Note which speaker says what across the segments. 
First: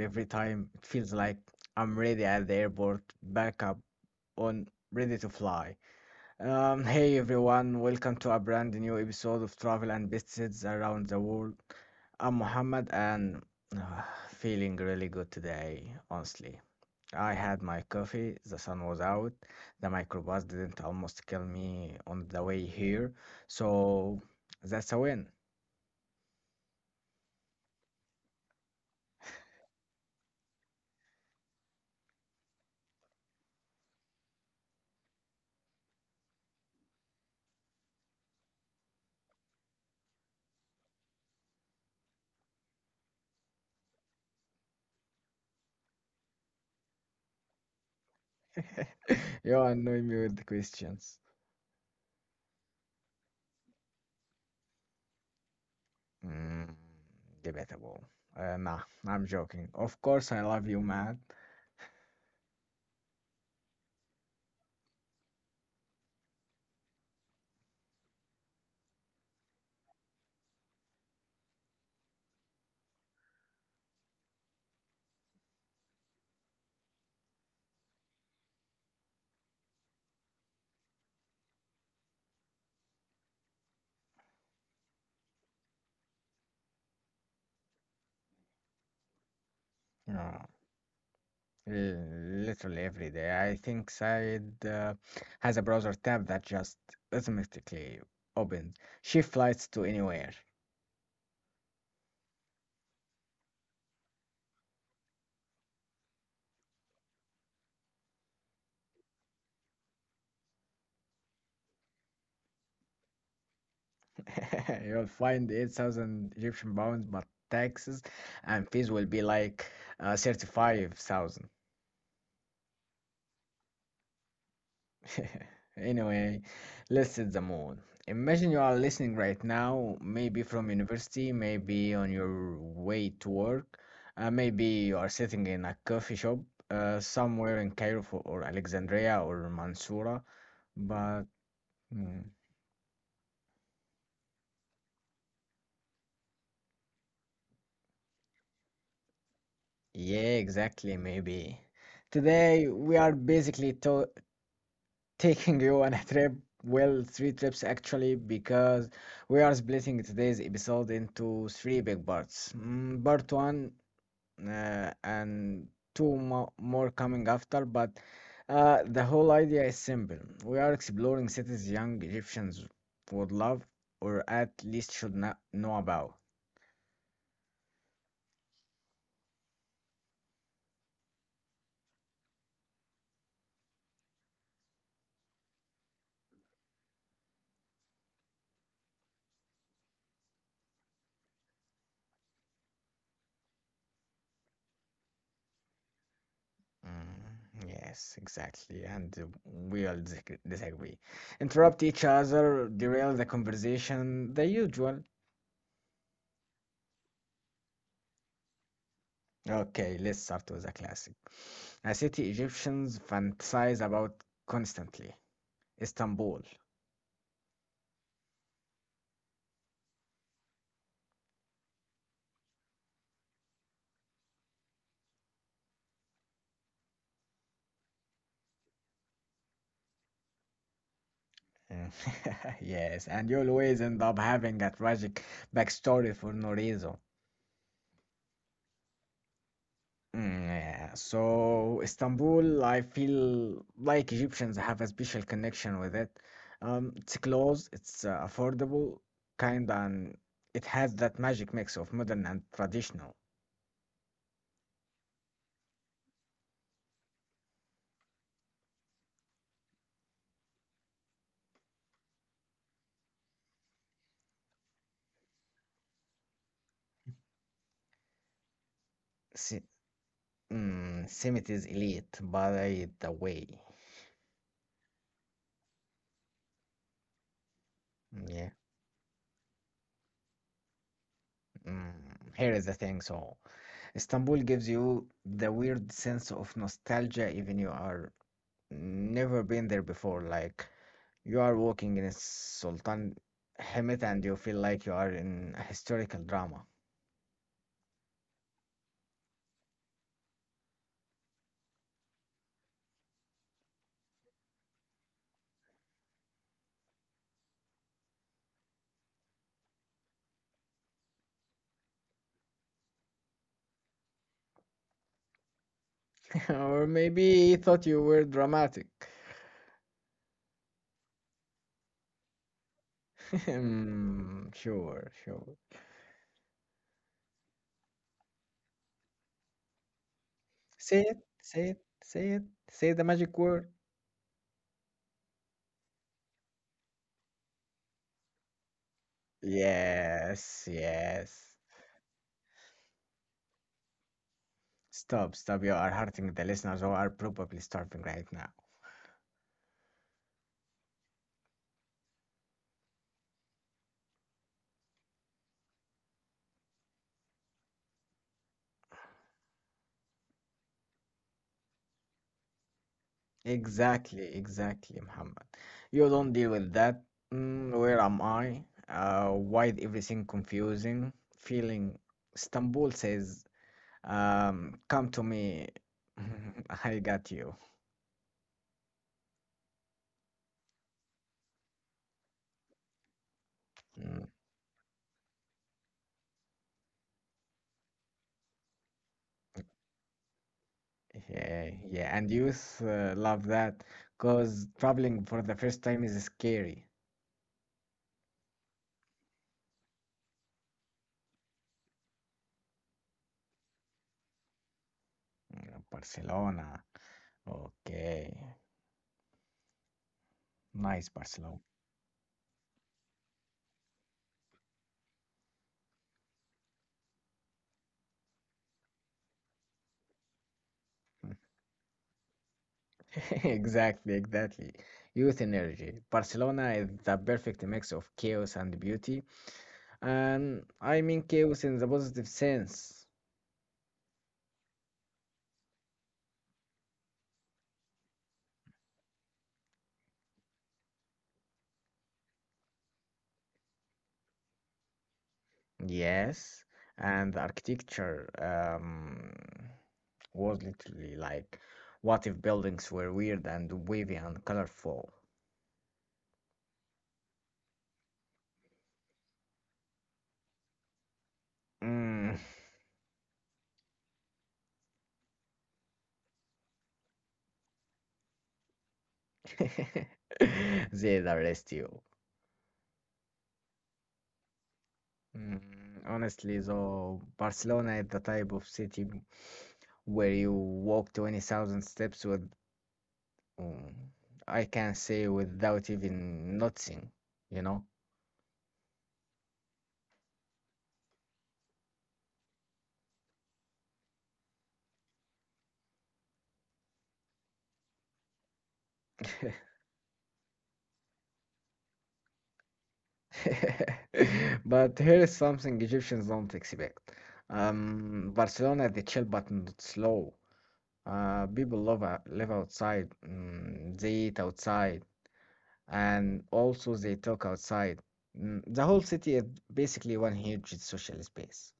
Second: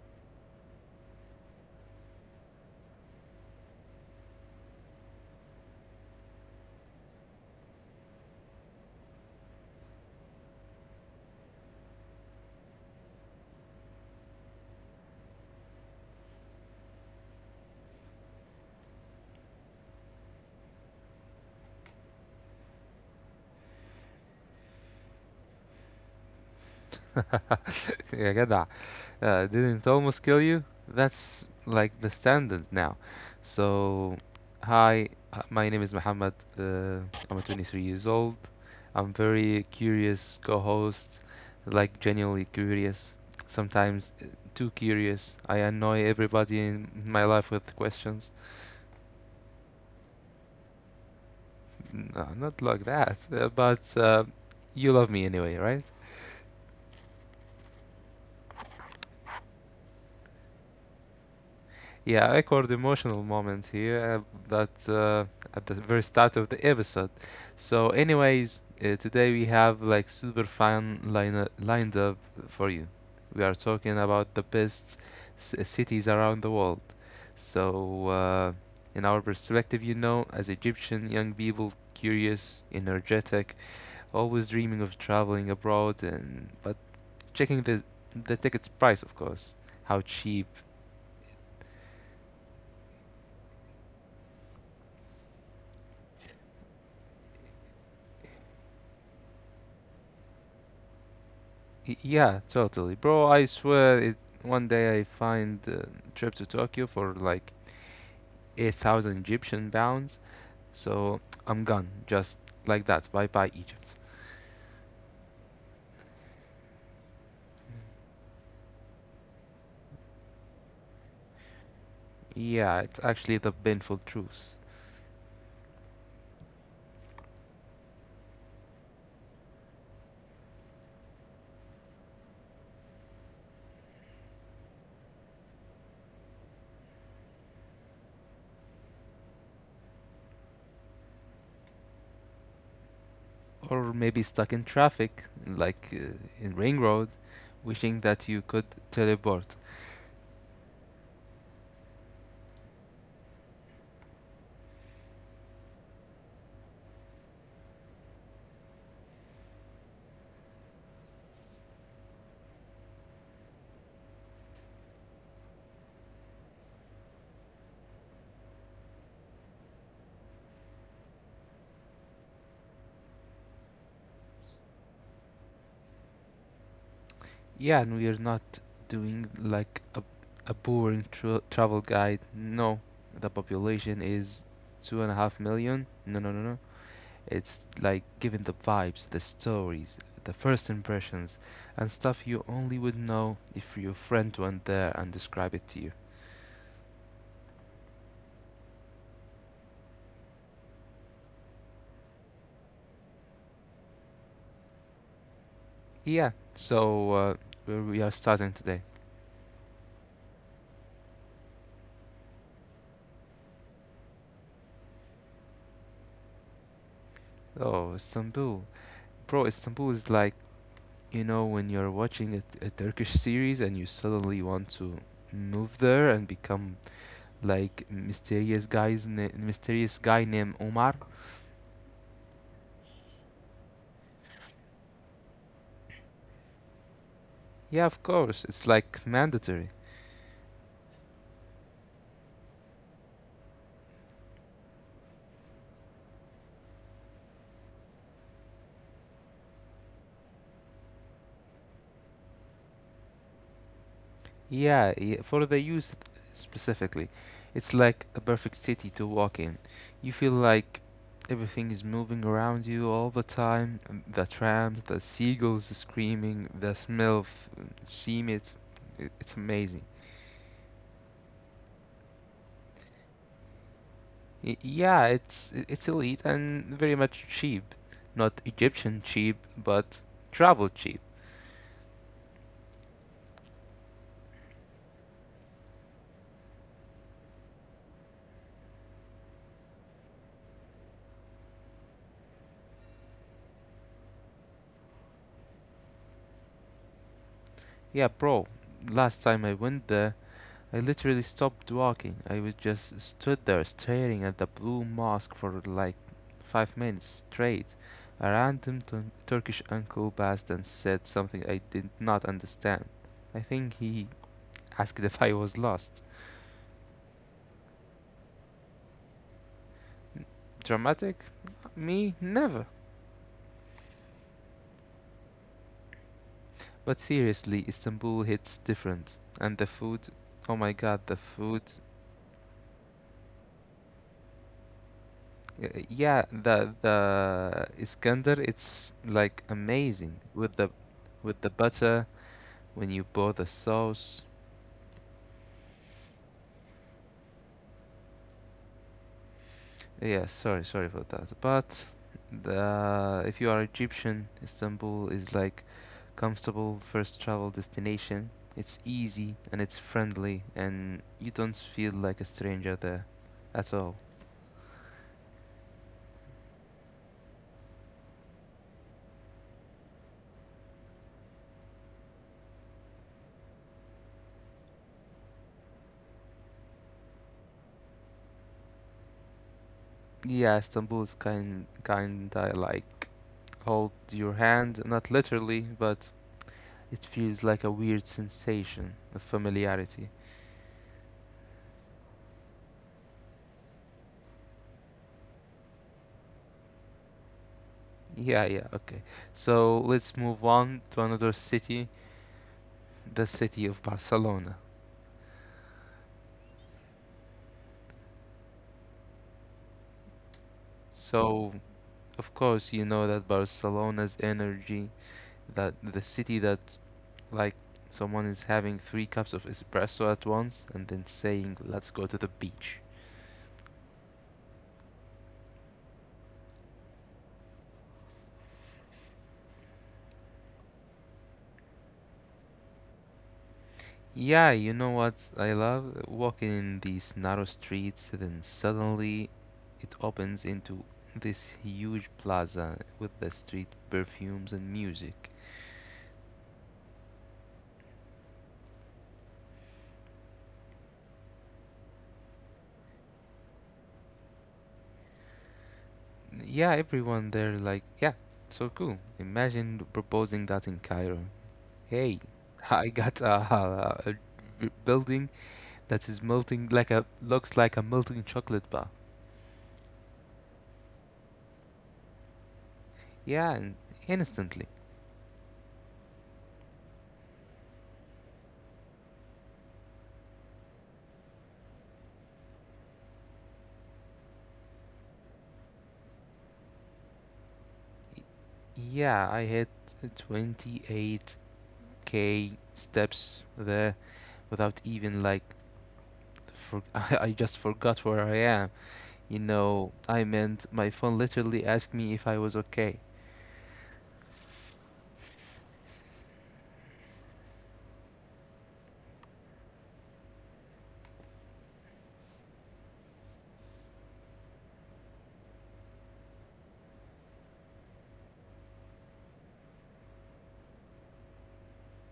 Speaker 1: Every time it feels like I'm ready at the airport, back up on ready to fly. Hey everyone, welcome to a brand new episode of Travel and Visits Around the World. I'm Mohammed and feeling really good today, honestly. I had my coffee, the sun was out, the microbus didn't almost kill me on the way here, so that's a win.
Speaker 2: Yeah, get that. Didn't almost kill you? That's like the standard now. So, hi, my name is Muhammad. I'm 23 years old. I'm very curious co-host, like genuinely curious. Sometimes too curious. I annoy everybody in my life with questions.
Speaker 1: You annoy me with the questions.
Speaker 2: No, not like that. But you love me anyway, right?
Speaker 1: Mm, debatable. Nah, I'm joking. Of course, I love you, man.
Speaker 2: Yeah, I record emotional moments here that at the very start of the episode. So, anyways, today we have like super fun lined up for you. We are talking about the best cities around the world. So, in our perspective, you know, as Egyptian young people, curious, energetic, always dreaming of traveling abroad, and but checking the tickets price, of course, how cheap.
Speaker 1: No, literally every day. I think Said has a browser tab that just automatically opens. She flights to anywhere.
Speaker 2: Yeah, totally. Bro, I swear it, one day I find a trip to Tokyo for like 8,000 Egyptian pounds. So I'm gone. Just like that. Bye bye, Egypt.
Speaker 1: You'll find 8,000 Egyptian pounds, but taxes and fees will be like 35,000.
Speaker 2: Yeah, it's actually the painful truth.
Speaker 1: Anyway, let's set the mood. Imagine you are listening right now, maybe from university, maybe on your way to work, maybe you are sitting in a coffee shop somewhere in Cairo for, or Alexandria or Mansoura. But mm,
Speaker 2: Or maybe stuck in traffic, like in Ring Road, wishing that you could teleport.
Speaker 1: yeah, exactly, maybe. Today we are basically to taking you on a trip. Well, three trips actually, because we are splitting today's episode into three big parts. Mm, part one and more coming after, but the whole idea is simple. We are exploring cities young Egyptians would love, or at least should not know about.
Speaker 2: Yeah, and we're not doing like a boring travel guide. No, the population is two and a half million. No, no, no, no. It's like giving the vibes, the stories, the first impressions, and stuff you only would know if your friend went there and described it to you.
Speaker 1: Yes, exactly, and we all disagree. Interrupt each other, derail the conversation, the usual.
Speaker 2: Yeah, so where we are starting today.
Speaker 1: Okay, let's start with a classic. A city Egyptians fantasize about constantly. Istanbul.
Speaker 2: Oh, Istanbul. Bro, Istanbul is like, you know, when you're watching a Turkish series and you suddenly want to move there and become like mysterious guy named Omar.
Speaker 1: Mm. Yes, and you'll always end up having a tragic backstory for no reason.
Speaker 2: Yeah, of course, it's like mandatory.
Speaker 1: Mm, yeah. So Istanbul, I feel like Egyptians have a special connection with it. It's close, it's affordable, kind, and it has that magic mix of modern and traditional.
Speaker 2: Yeah, yeah, for the youth specifically, it's like a perfect city to walk in. You feel like everything is moving around you all the time, the trams, the seagulls screaming, the smell of cement. It's amazing.
Speaker 1: Si mm, Simit is elite, by the way.
Speaker 2: Yeah, it's elite and very much cheap. Not
Speaker 1: Mm, yeah.
Speaker 2: Egyptian cheap, but travel cheap.
Speaker 1: Mm. Here is the thing. So, Istanbul gives you the weird sense of nostalgia, even you are never been there before. Like you are walking in Sultan Hamid and you feel like you are in a historical drama.
Speaker 2: Yeah, bro. Last time I went there, I literally stopped walking. I was just stood there staring at the blue mosque for like 5 minutes straight. A random Turkish uncle passed and said something I did not understand. I think he asked if I was lost.
Speaker 1: Or maybe he thought you were dramatic.
Speaker 2: Dramatic? Me? Never.
Speaker 1: Hmm, sure, sure.
Speaker 2: But seriously, Istanbul hits different. And the food, oh my god, the
Speaker 1: Say it,
Speaker 2: food.
Speaker 1: say it, say it, say the magic word.
Speaker 2: Yeah, the Iskandar, it's like amazing
Speaker 1: Yes,
Speaker 2: with the
Speaker 1: yes.
Speaker 2: butter when you bought the sauce.
Speaker 1: Stop, stop. You are hurting the listeners who are probably starving right now.
Speaker 2: Yeah, sorry, sorry for that. But the if you are Egyptian, Istanbul is like comfortable first travel destination. It's easy and it's friendly, and you don't feel like a stranger there at all.
Speaker 1: Exactly, exactly, Muhammad. You don't deal with that. Mm, where am I? Why is everything confusing? Feeling Istanbul says, come to me. I got you.
Speaker 2: Yeah, Istanbul is kinda like hold your
Speaker 1: Mm,
Speaker 2: hand, not literally, but it feels like a weird sensation of familiarity.
Speaker 1: yeah, yeah. And youth love that because traveling for the first time is scary.
Speaker 2: Yeah, yeah, okay. So let's move on to another city, the city of Barcelona.
Speaker 1: Mm, Barcelona. Okay. Nice
Speaker 2: So,
Speaker 1: Barcelona.
Speaker 2: of course, you know that Barcelona's energy, that the city that, like, someone is having three cups of espresso at once and then saying, let's go to the beach.
Speaker 1: Exactly, exactly. Youth energy. Barcelona is the perfect mix of chaos and beauty. And I mean chaos in the positive sense.
Speaker 2: Yeah, you know what I love? Walking in these narrow streets, then suddenly it opens into this huge plaza with the street perfumes and music.
Speaker 1: Yes. And the architecture was literally like, what if buildings were weird and wavy and colorful?
Speaker 2: Yeah, everyone there, like, yeah, so cool. Imagine proposing that in Cairo. Hey,
Speaker 1: Mm.
Speaker 2: I got a building that is melting like a looks like a melting chocolate bar.
Speaker 1: They'd arrest you.
Speaker 2: Yeah, and instantly.
Speaker 1: Mm, honestly, though, Barcelona is the type of city where you walk 20,000 steps with Mm, I can say without even noticing, you know.
Speaker 2: Yeah, I had 28K steps there without even like for I just forgot where I am. You know, I meant my phone literally asked me if I was okay.
Speaker 1: But here's something Egyptians don't expect. Barcelona, they chill but not slow. Uh, people love live outside. Mm, they eat outside, and also they talk outside. Mm, the whole city is basically one huge social space.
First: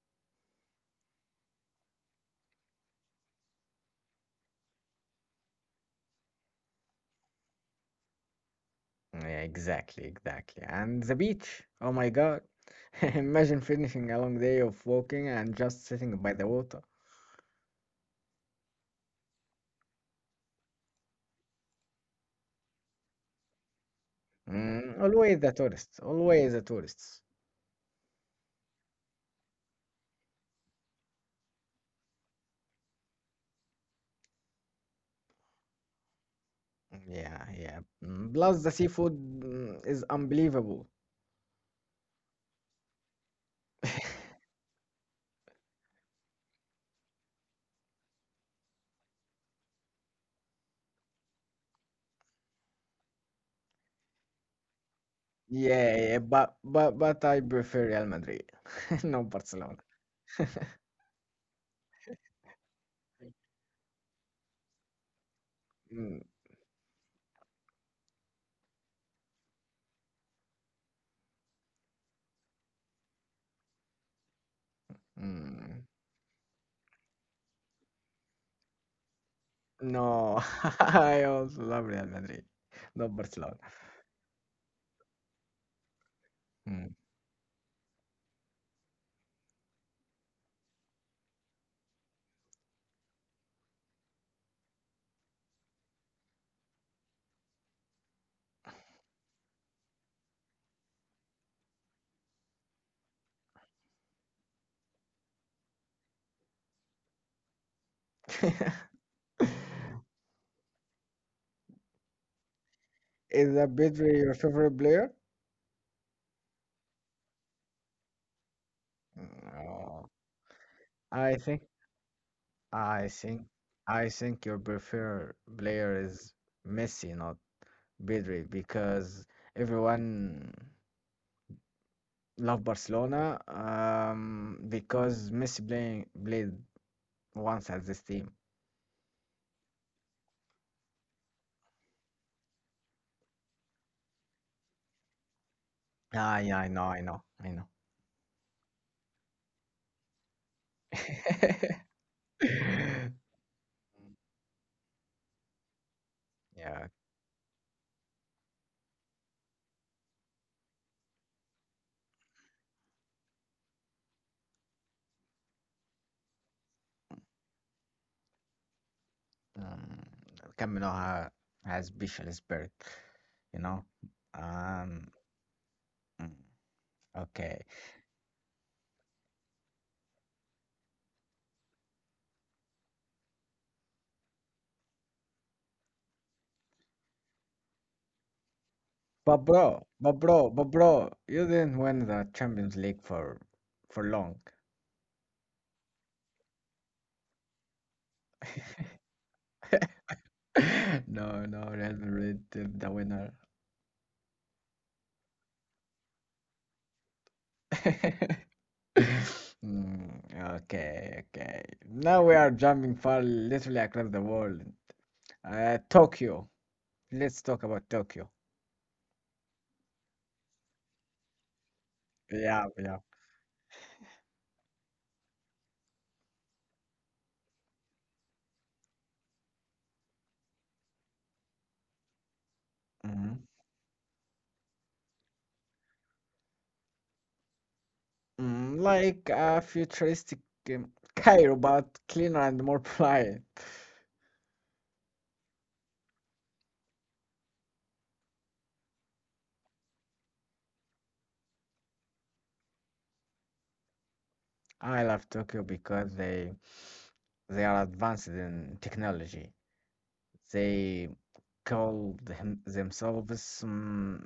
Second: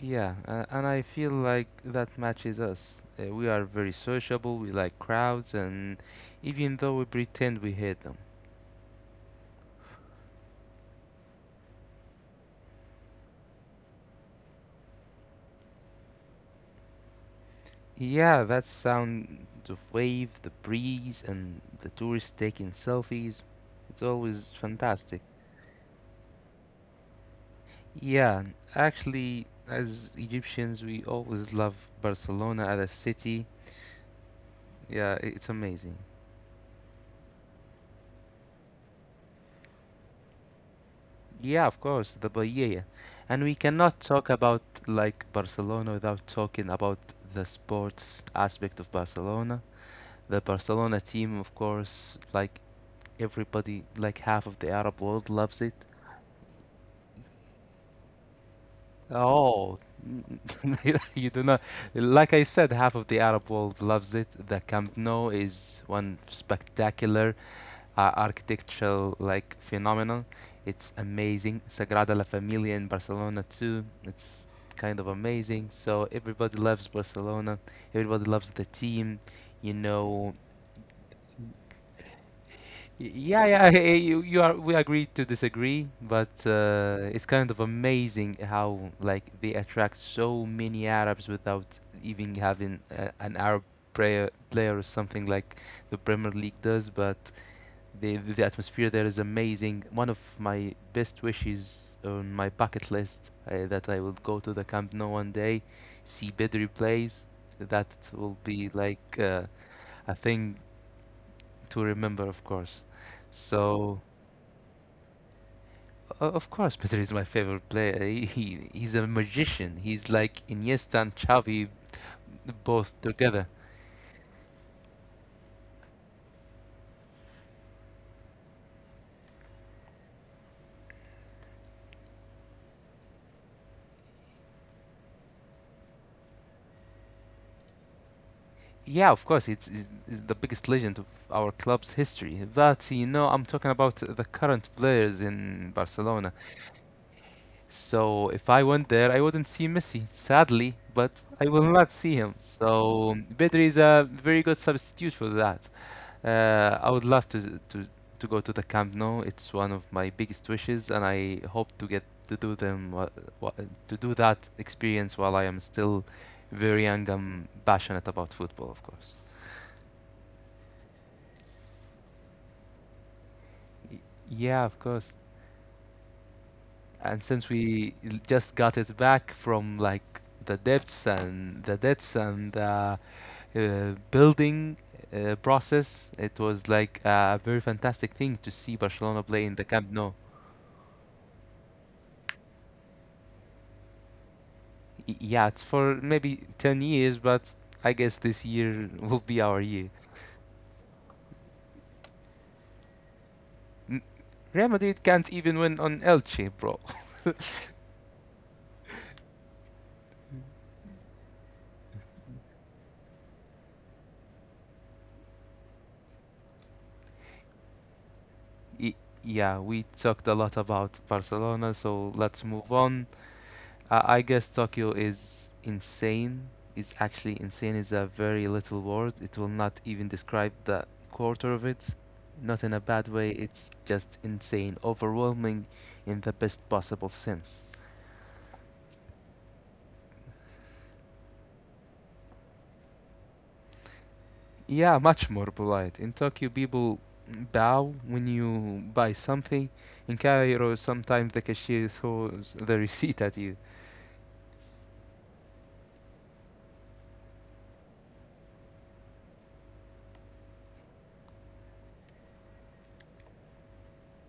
Speaker 2: Yeah, and I feel like that matches us. We are very sociable, we like crowds, and even though we pretend we hate them.
Speaker 1: Yeah, exactly, exactly. And the beach. Oh my God. Imagine finishing a long day of walking and just sitting by the water.
Speaker 2: Yeah, that sound of wave, the breeze, and the tourists taking selfies. It's always
Speaker 1: Mm,
Speaker 2: fantastic.
Speaker 1: always the tourists. Always the tourists.
Speaker 2: Yeah, actually, as Egyptians, we always love Barcelona as a city. Yeah, it's amazing.
Speaker 1: Yeah, yeah. Mm, plus the seafood is unbelievable.
Speaker 2: Yeah, of course, the paella. And we cannot talk about like Barcelona without talking about the sports aspect of Barcelona. The Barcelona team, of course, like everybody, like half of the Arab world loves it.
Speaker 1: Yeah, yeah. But I prefer Real Madrid, not Barcelona.
Speaker 2: Oh, you do not. Like I said, half of the Arab world loves it. The Camp Nou is one
Speaker 1: Mm,
Speaker 2: spectacular architectural like phenomenon. It's amazing. Sagrada La Familia in Barcelona too. It's kind of amazing.
Speaker 1: mm.
Speaker 2: So everybody loves Barcelona. Everybody loves the team. You know,
Speaker 1: No, I also love Real Madrid, not Barcelona.
Speaker 2: Yeah. You are. We agree to disagree, but
Speaker 1: Mm.
Speaker 2: it's kind of amazing how like they attract so many Arabs without even having an Arab player or something like the Premier League does. But the atmosphere there is amazing. One of my best wishes on my bucket list that I will go to the Camp Nou one day, see Pedri plays. That will be like a thing to remember, of course.
Speaker 1: Is that
Speaker 2: So,
Speaker 1: Pedri your favorite player?
Speaker 2: o of course, Pedri is my favorite player. He's a magician.
Speaker 1: Mm,
Speaker 2: He's like Iniesta and
Speaker 1: I think
Speaker 2: Xavi both
Speaker 1: I think
Speaker 2: together.
Speaker 1: I think your preferred player is Messi, not Pedri, because everyone love Barcelona because Messi playing played once at this team.
Speaker 2: Yeah, of course, it's the biggest legend of our club's history. But you know, I'm talking about the current players in Barcelona.
Speaker 1: Ah, yeah, I know.
Speaker 2: So if I went there, I wouldn't see Messi, sadly, but I will not see him. So Pedri is a very good substitute for that.
Speaker 1: Yeah,
Speaker 2: I would love to go to the Camp Nou. It's one of my biggest wishes, and I hope to get to do them to do that experience while I am still very young. I'm passionate about football, of course.
Speaker 1: um, Camp Nou has special spirit, you know.
Speaker 2: Y- Yeah, of
Speaker 1: Um,
Speaker 2: course.
Speaker 1: mm,
Speaker 2: And since
Speaker 1: okay.
Speaker 2: we just got it back from like the depths and the debts and building process, it was like a very fantastic thing to see Barcelona
Speaker 1: But
Speaker 2: play in the
Speaker 1: bro,
Speaker 2: Camp Nou.
Speaker 1: but bro, but bro, you didn't win the Champions League for long.
Speaker 2: Yeah, it's for maybe 10 years, but I guess this year will be our year.
Speaker 1: No, no, Real Madrid is the winner.
Speaker 2: N- Real Madrid can't even win on Elche, bro.
Speaker 1: Mm, okay, okay. Now we are jumping far literally across the world. Tokyo. Let's talk about Tokyo.
Speaker 2: Y- Yeah, we talked a lot about Barcelona, so let's
Speaker 1: Yeah,
Speaker 2: move
Speaker 1: yeah.
Speaker 2: on. I guess Tokyo is insane. It's actually insane is a very little word. It will not even describe the quarter of it. Not in a bad way,
Speaker 1: Hmm.
Speaker 2: it's just insane, overwhelming in the best possible sense.
Speaker 1: Mm, like a futuristic um, Cairo, but cleaner and more polite.
Speaker 2: Yeah, much more polite. In Tokyo, people bow when you buy something. In Cairo, sometimes the cashier throws the receipt at you.
Speaker 1: I love Tokyo because they are advanced in technology. They themselves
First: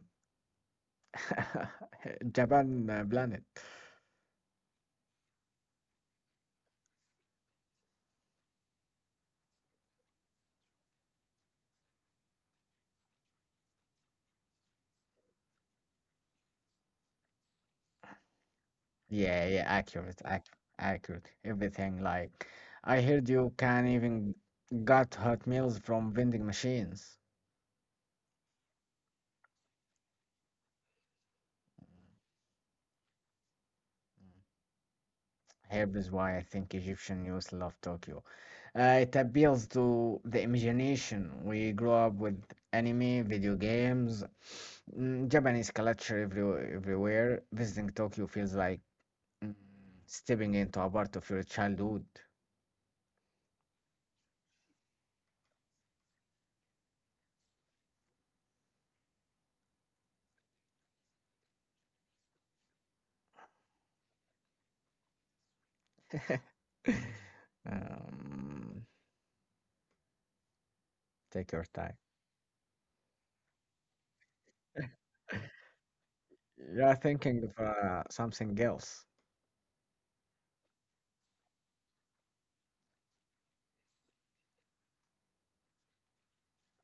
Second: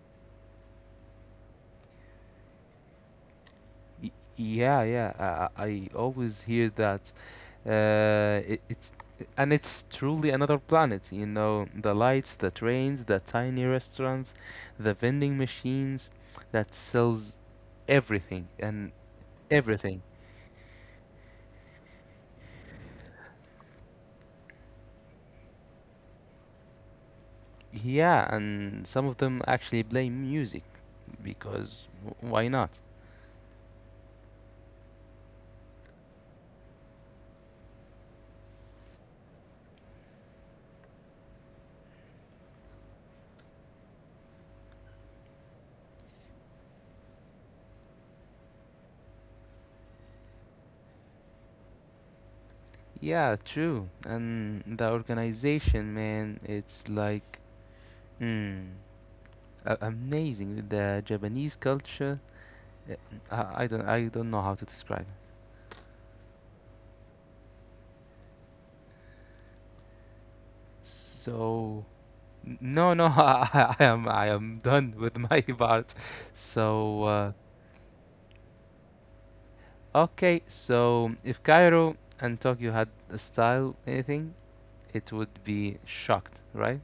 Speaker 1: Japan planet.
Speaker 2: Y- yeah, I always hear that. It's and it's truly another planet. You know, the lights, the trains, the tiny restaurants, the vending machines that sells everything and
Speaker 1: Yeah, yeah,
Speaker 2: everything.
Speaker 1: accurate. Everything like I heard you can even got hot meals from vending machines.
Speaker 2: Yeah, and some of them actually play music because why not?
Speaker 1: Here is why I think Egyptian youth love Tokyo. It appeals to the imagination. We grow up with anime, video games, Japanese culture everywhere, everywhere. Visiting Tokyo feels like mm, stepping into a part of your childhood.
Speaker 2: Yeah, true. And the organization, man, it's like mm, amazing. The Japanese culture, uh, I don't know how to describe.
Speaker 1: Um, take your
Speaker 2: So
Speaker 1: time.
Speaker 2: no, no, I am done with my part.
Speaker 1: You're
Speaker 2: So
Speaker 1: thinking of something else.
Speaker 2: okay, so if Cairo and Tokyo had a style anything, it would be shocked, right?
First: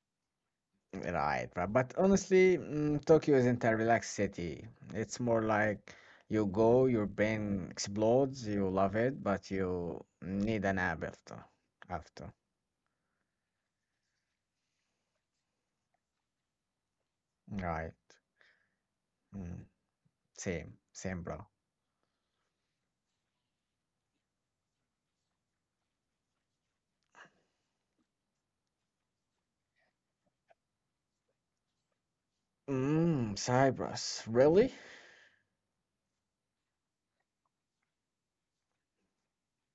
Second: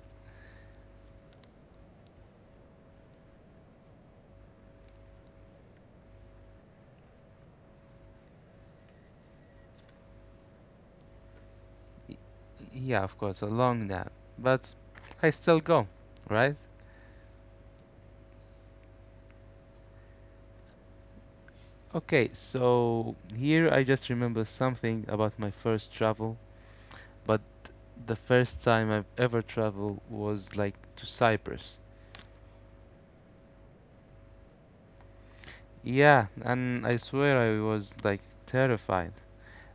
Speaker 1: Right, right. But honestly, Tokyo isn't a relaxed city. It's more like you go, your brain explodes, you love it, but you need a nap after.
Speaker 2: Y-
Speaker 1: After.
Speaker 2: Yeah, of course, a long nap, but I still go, right?
Speaker 1: Right. Mm, same, same, bro.
Speaker 2: Okay, so here I just remember something about my first travel, but the first time I've ever traveled was like to Cyprus.
Speaker 1: Mm, Cyprus. Really?
Speaker 2: Yeah, and I swear I was like terrified.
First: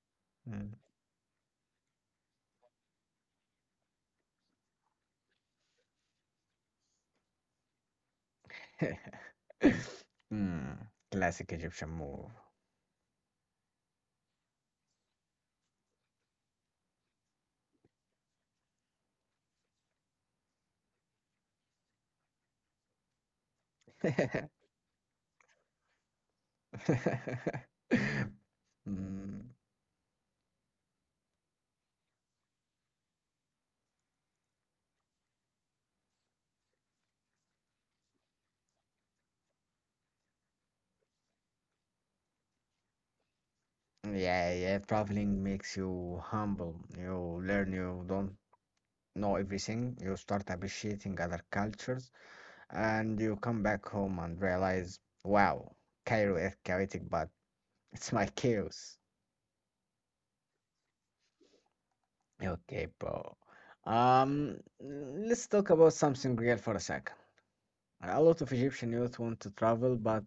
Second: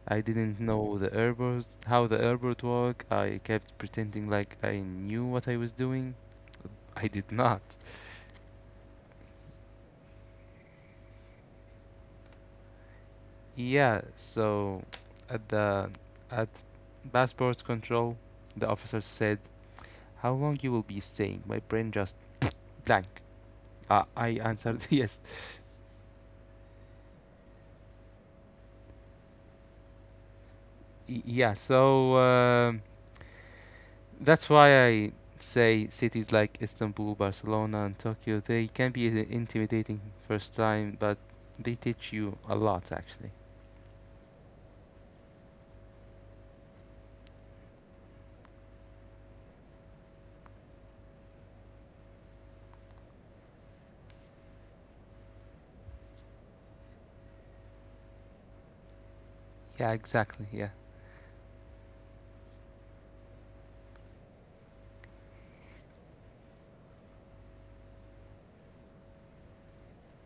Speaker 2: I didn't
Speaker 1: Mm.
Speaker 2: know the airport, how the airport work. I kept pretending like I knew what I was doing. I did not.
Speaker 1: Mm, classic Egyptian move.
Speaker 2: Yeah, so at the at passport control, the officer said, "How long you will be staying?" My brain just blank. I answered yes.
Speaker 1: Mm,
Speaker 2: Yeah, so that's why I say cities like Istanbul, Barcelona, and Tokyo, they can be intimidating first time, but they teach you a lot actually.
Speaker 1: yeah, yeah, traveling makes you humble. You learn you don't know everything, you start appreciating other cultures, and you come back home and realize, wow, Cairo is chaotic, but it's my chaos.
Speaker 2: Yeah, exactly. Yeah.
Speaker 1: Okay, bro. Let's talk about something real for a second. A lot of Egyptian youth want to travel, but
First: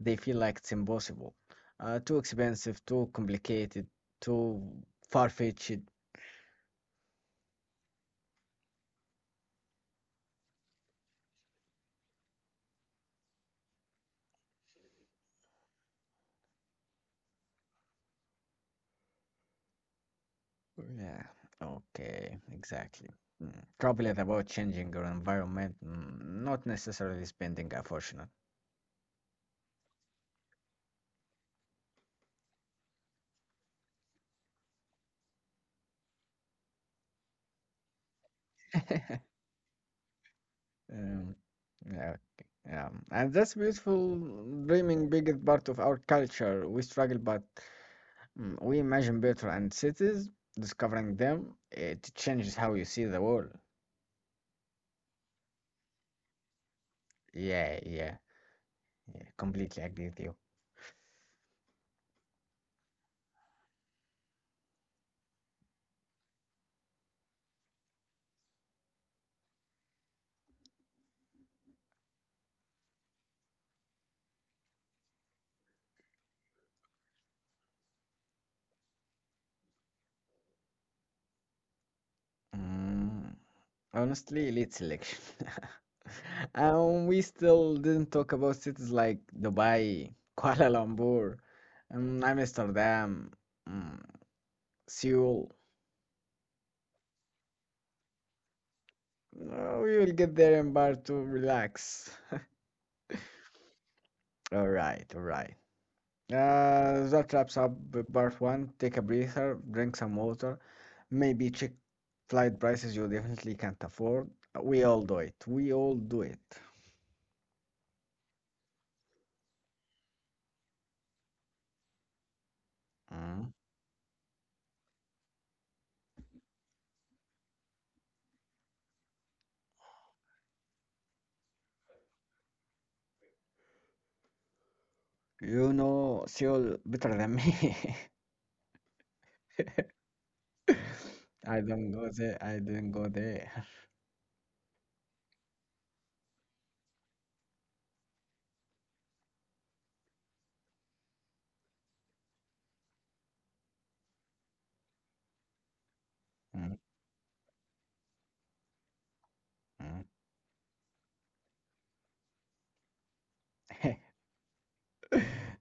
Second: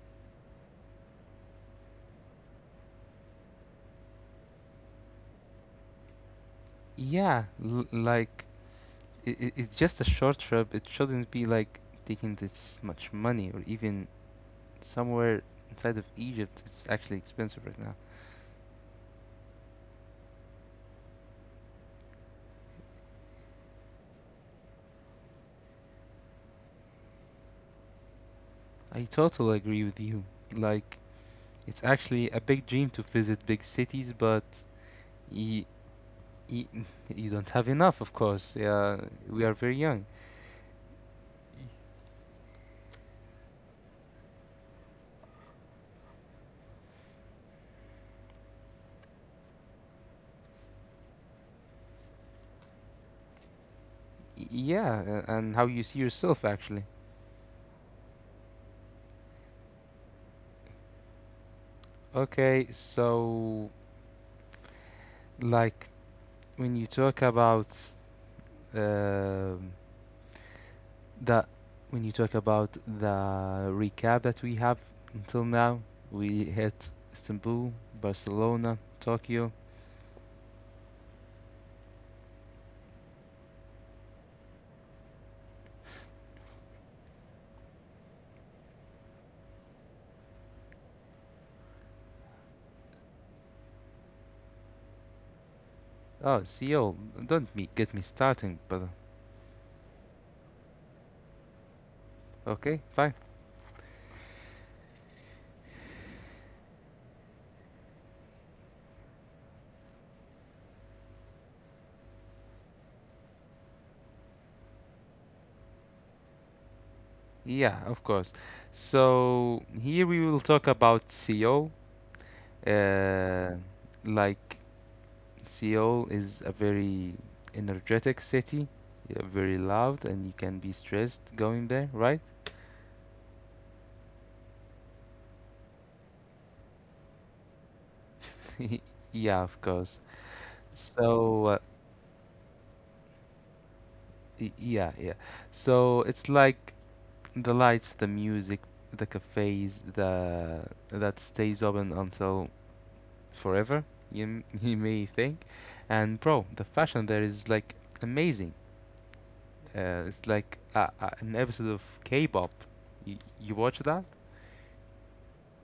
Speaker 1: they feel like it's impossible. Too expensive, too complicated, too far-fetched.
Speaker 2: Yeah, like it's just a short trip. It shouldn't be like taking this much money or even somewhere inside of Egypt. It's actually expensive right now.
Speaker 1: Yeah, okay, exactly. Mm. Probably about changing your environment, not necessarily spending a fortune.
Speaker 2: I totally agree with you. Like it's actually a big dream to visit big cities, but y- y- you don't have enough, of course. Yeah, we are very young.
Speaker 1: Um, yeah, okay, yeah. And that's beautiful, dreaming big is part of our culture. We struggle, but we imagine better, and cities, discovering them, it changes how you see the world.
Speaker 2: Yeah, and how you see yourself actually.
Speaker 1: Yeah, yeah, yeah, completely agree with you.
Speaker 2: Okay, so like when you talk about um that when you talk about the recap that we have until now, we hit Istanbul, Barcelona, Tokyo.
Speaker 1: Mm, honestly, lead selection. We still didn't talk about cities like Dubai, Kuala Lumpur, Amsterdam, mm, Seoul.
Speaker 2: Oh, Seoul. Don't me get me starting, but
Speaker 1: We will get there in part two. Relax.
Speaker 2: okay, fine.
Speaker 1: All right, all right. That wraps up the part one. Take a breather, drink some water, maybe check flight prices you definitely can't afford. We all do it. We all do it.
Speaker 2: Yeah, of course. So here we will talk about Seoul.
Speaker 1: Mm.
Speaker 2: Uh, like Seoul is a very energetic city, yeah, very loud, and you can be stressed going there, right?
Speaker 1: You know Seoul better than me.
Speaker 2: Yeah, of course. So,
Speaker 1: I don't go there. I didn't go there.
Speaker 2: yeah, yeah. So it's like the lights, the music, the cafes, the that stays open until forever. You may think, and bro, the
Speaker 1: Mm,
Speaker 2: fashion there is like amazing.
Speaker 1: mm.
Speaker 2: It's like an episode of K-pop. You watch that?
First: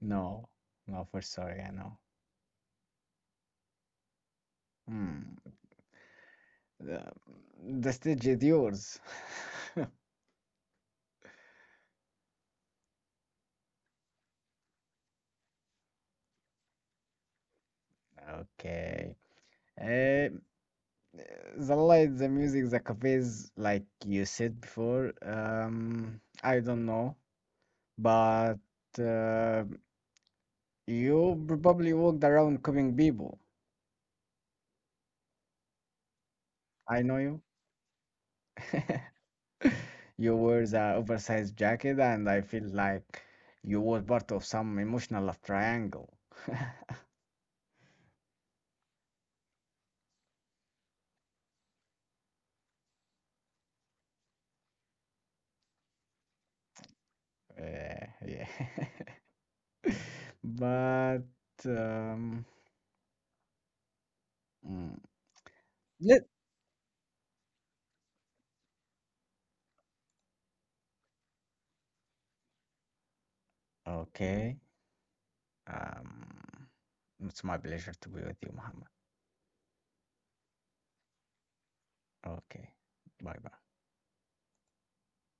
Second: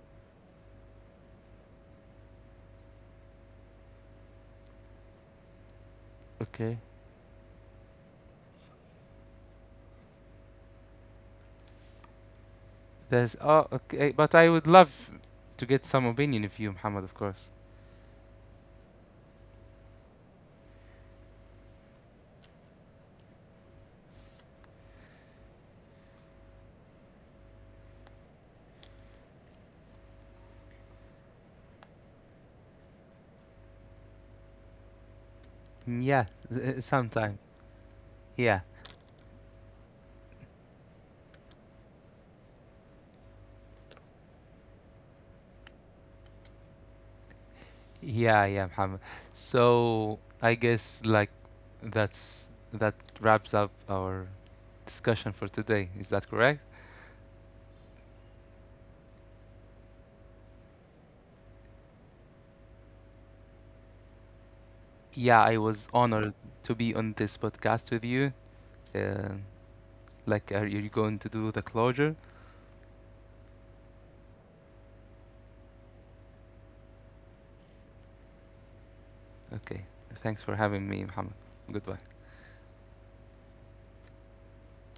Speaker 1: No, no, for sorry, I know. Hmm.
Speaker 2: Okay.
Speaker 1: The, the stage is yours.
Speaker 2: There's oh okay, but I would love to get some opinion of you, Muhammad, of course.
Speaker 1: Okay. Uh, the light, the music, the cafes, like you said before. I don't know, but uh, you probably walked around coming people.
Speaker 2: Yeah,
Speaker 1: I know you.
Speaker 2: sometime. Yeah.
Speaker 1: You wear the oversized jacket, and I feel like you were part of some emotional love triangle.
Speaker 2: Yeah, yeah, Muhammad. So I guess like that's that wraps up our discussion for today. Is that correct?
Speaker 1: Uh, yeah. But um, mm,
Speaker 2: Yeah, I was
Speaker 1: Let,
Speaker 2: honored to be on this podcast with you. Uh, like, are you going to do the closure?
Speaker 1: okay. Um, it's my pleasure to be with you, Muhammad.
Speaker 2: Okay. Thanks for having me, Muhammad. Goodbye.
Speaker 1: Okay. Bye bye.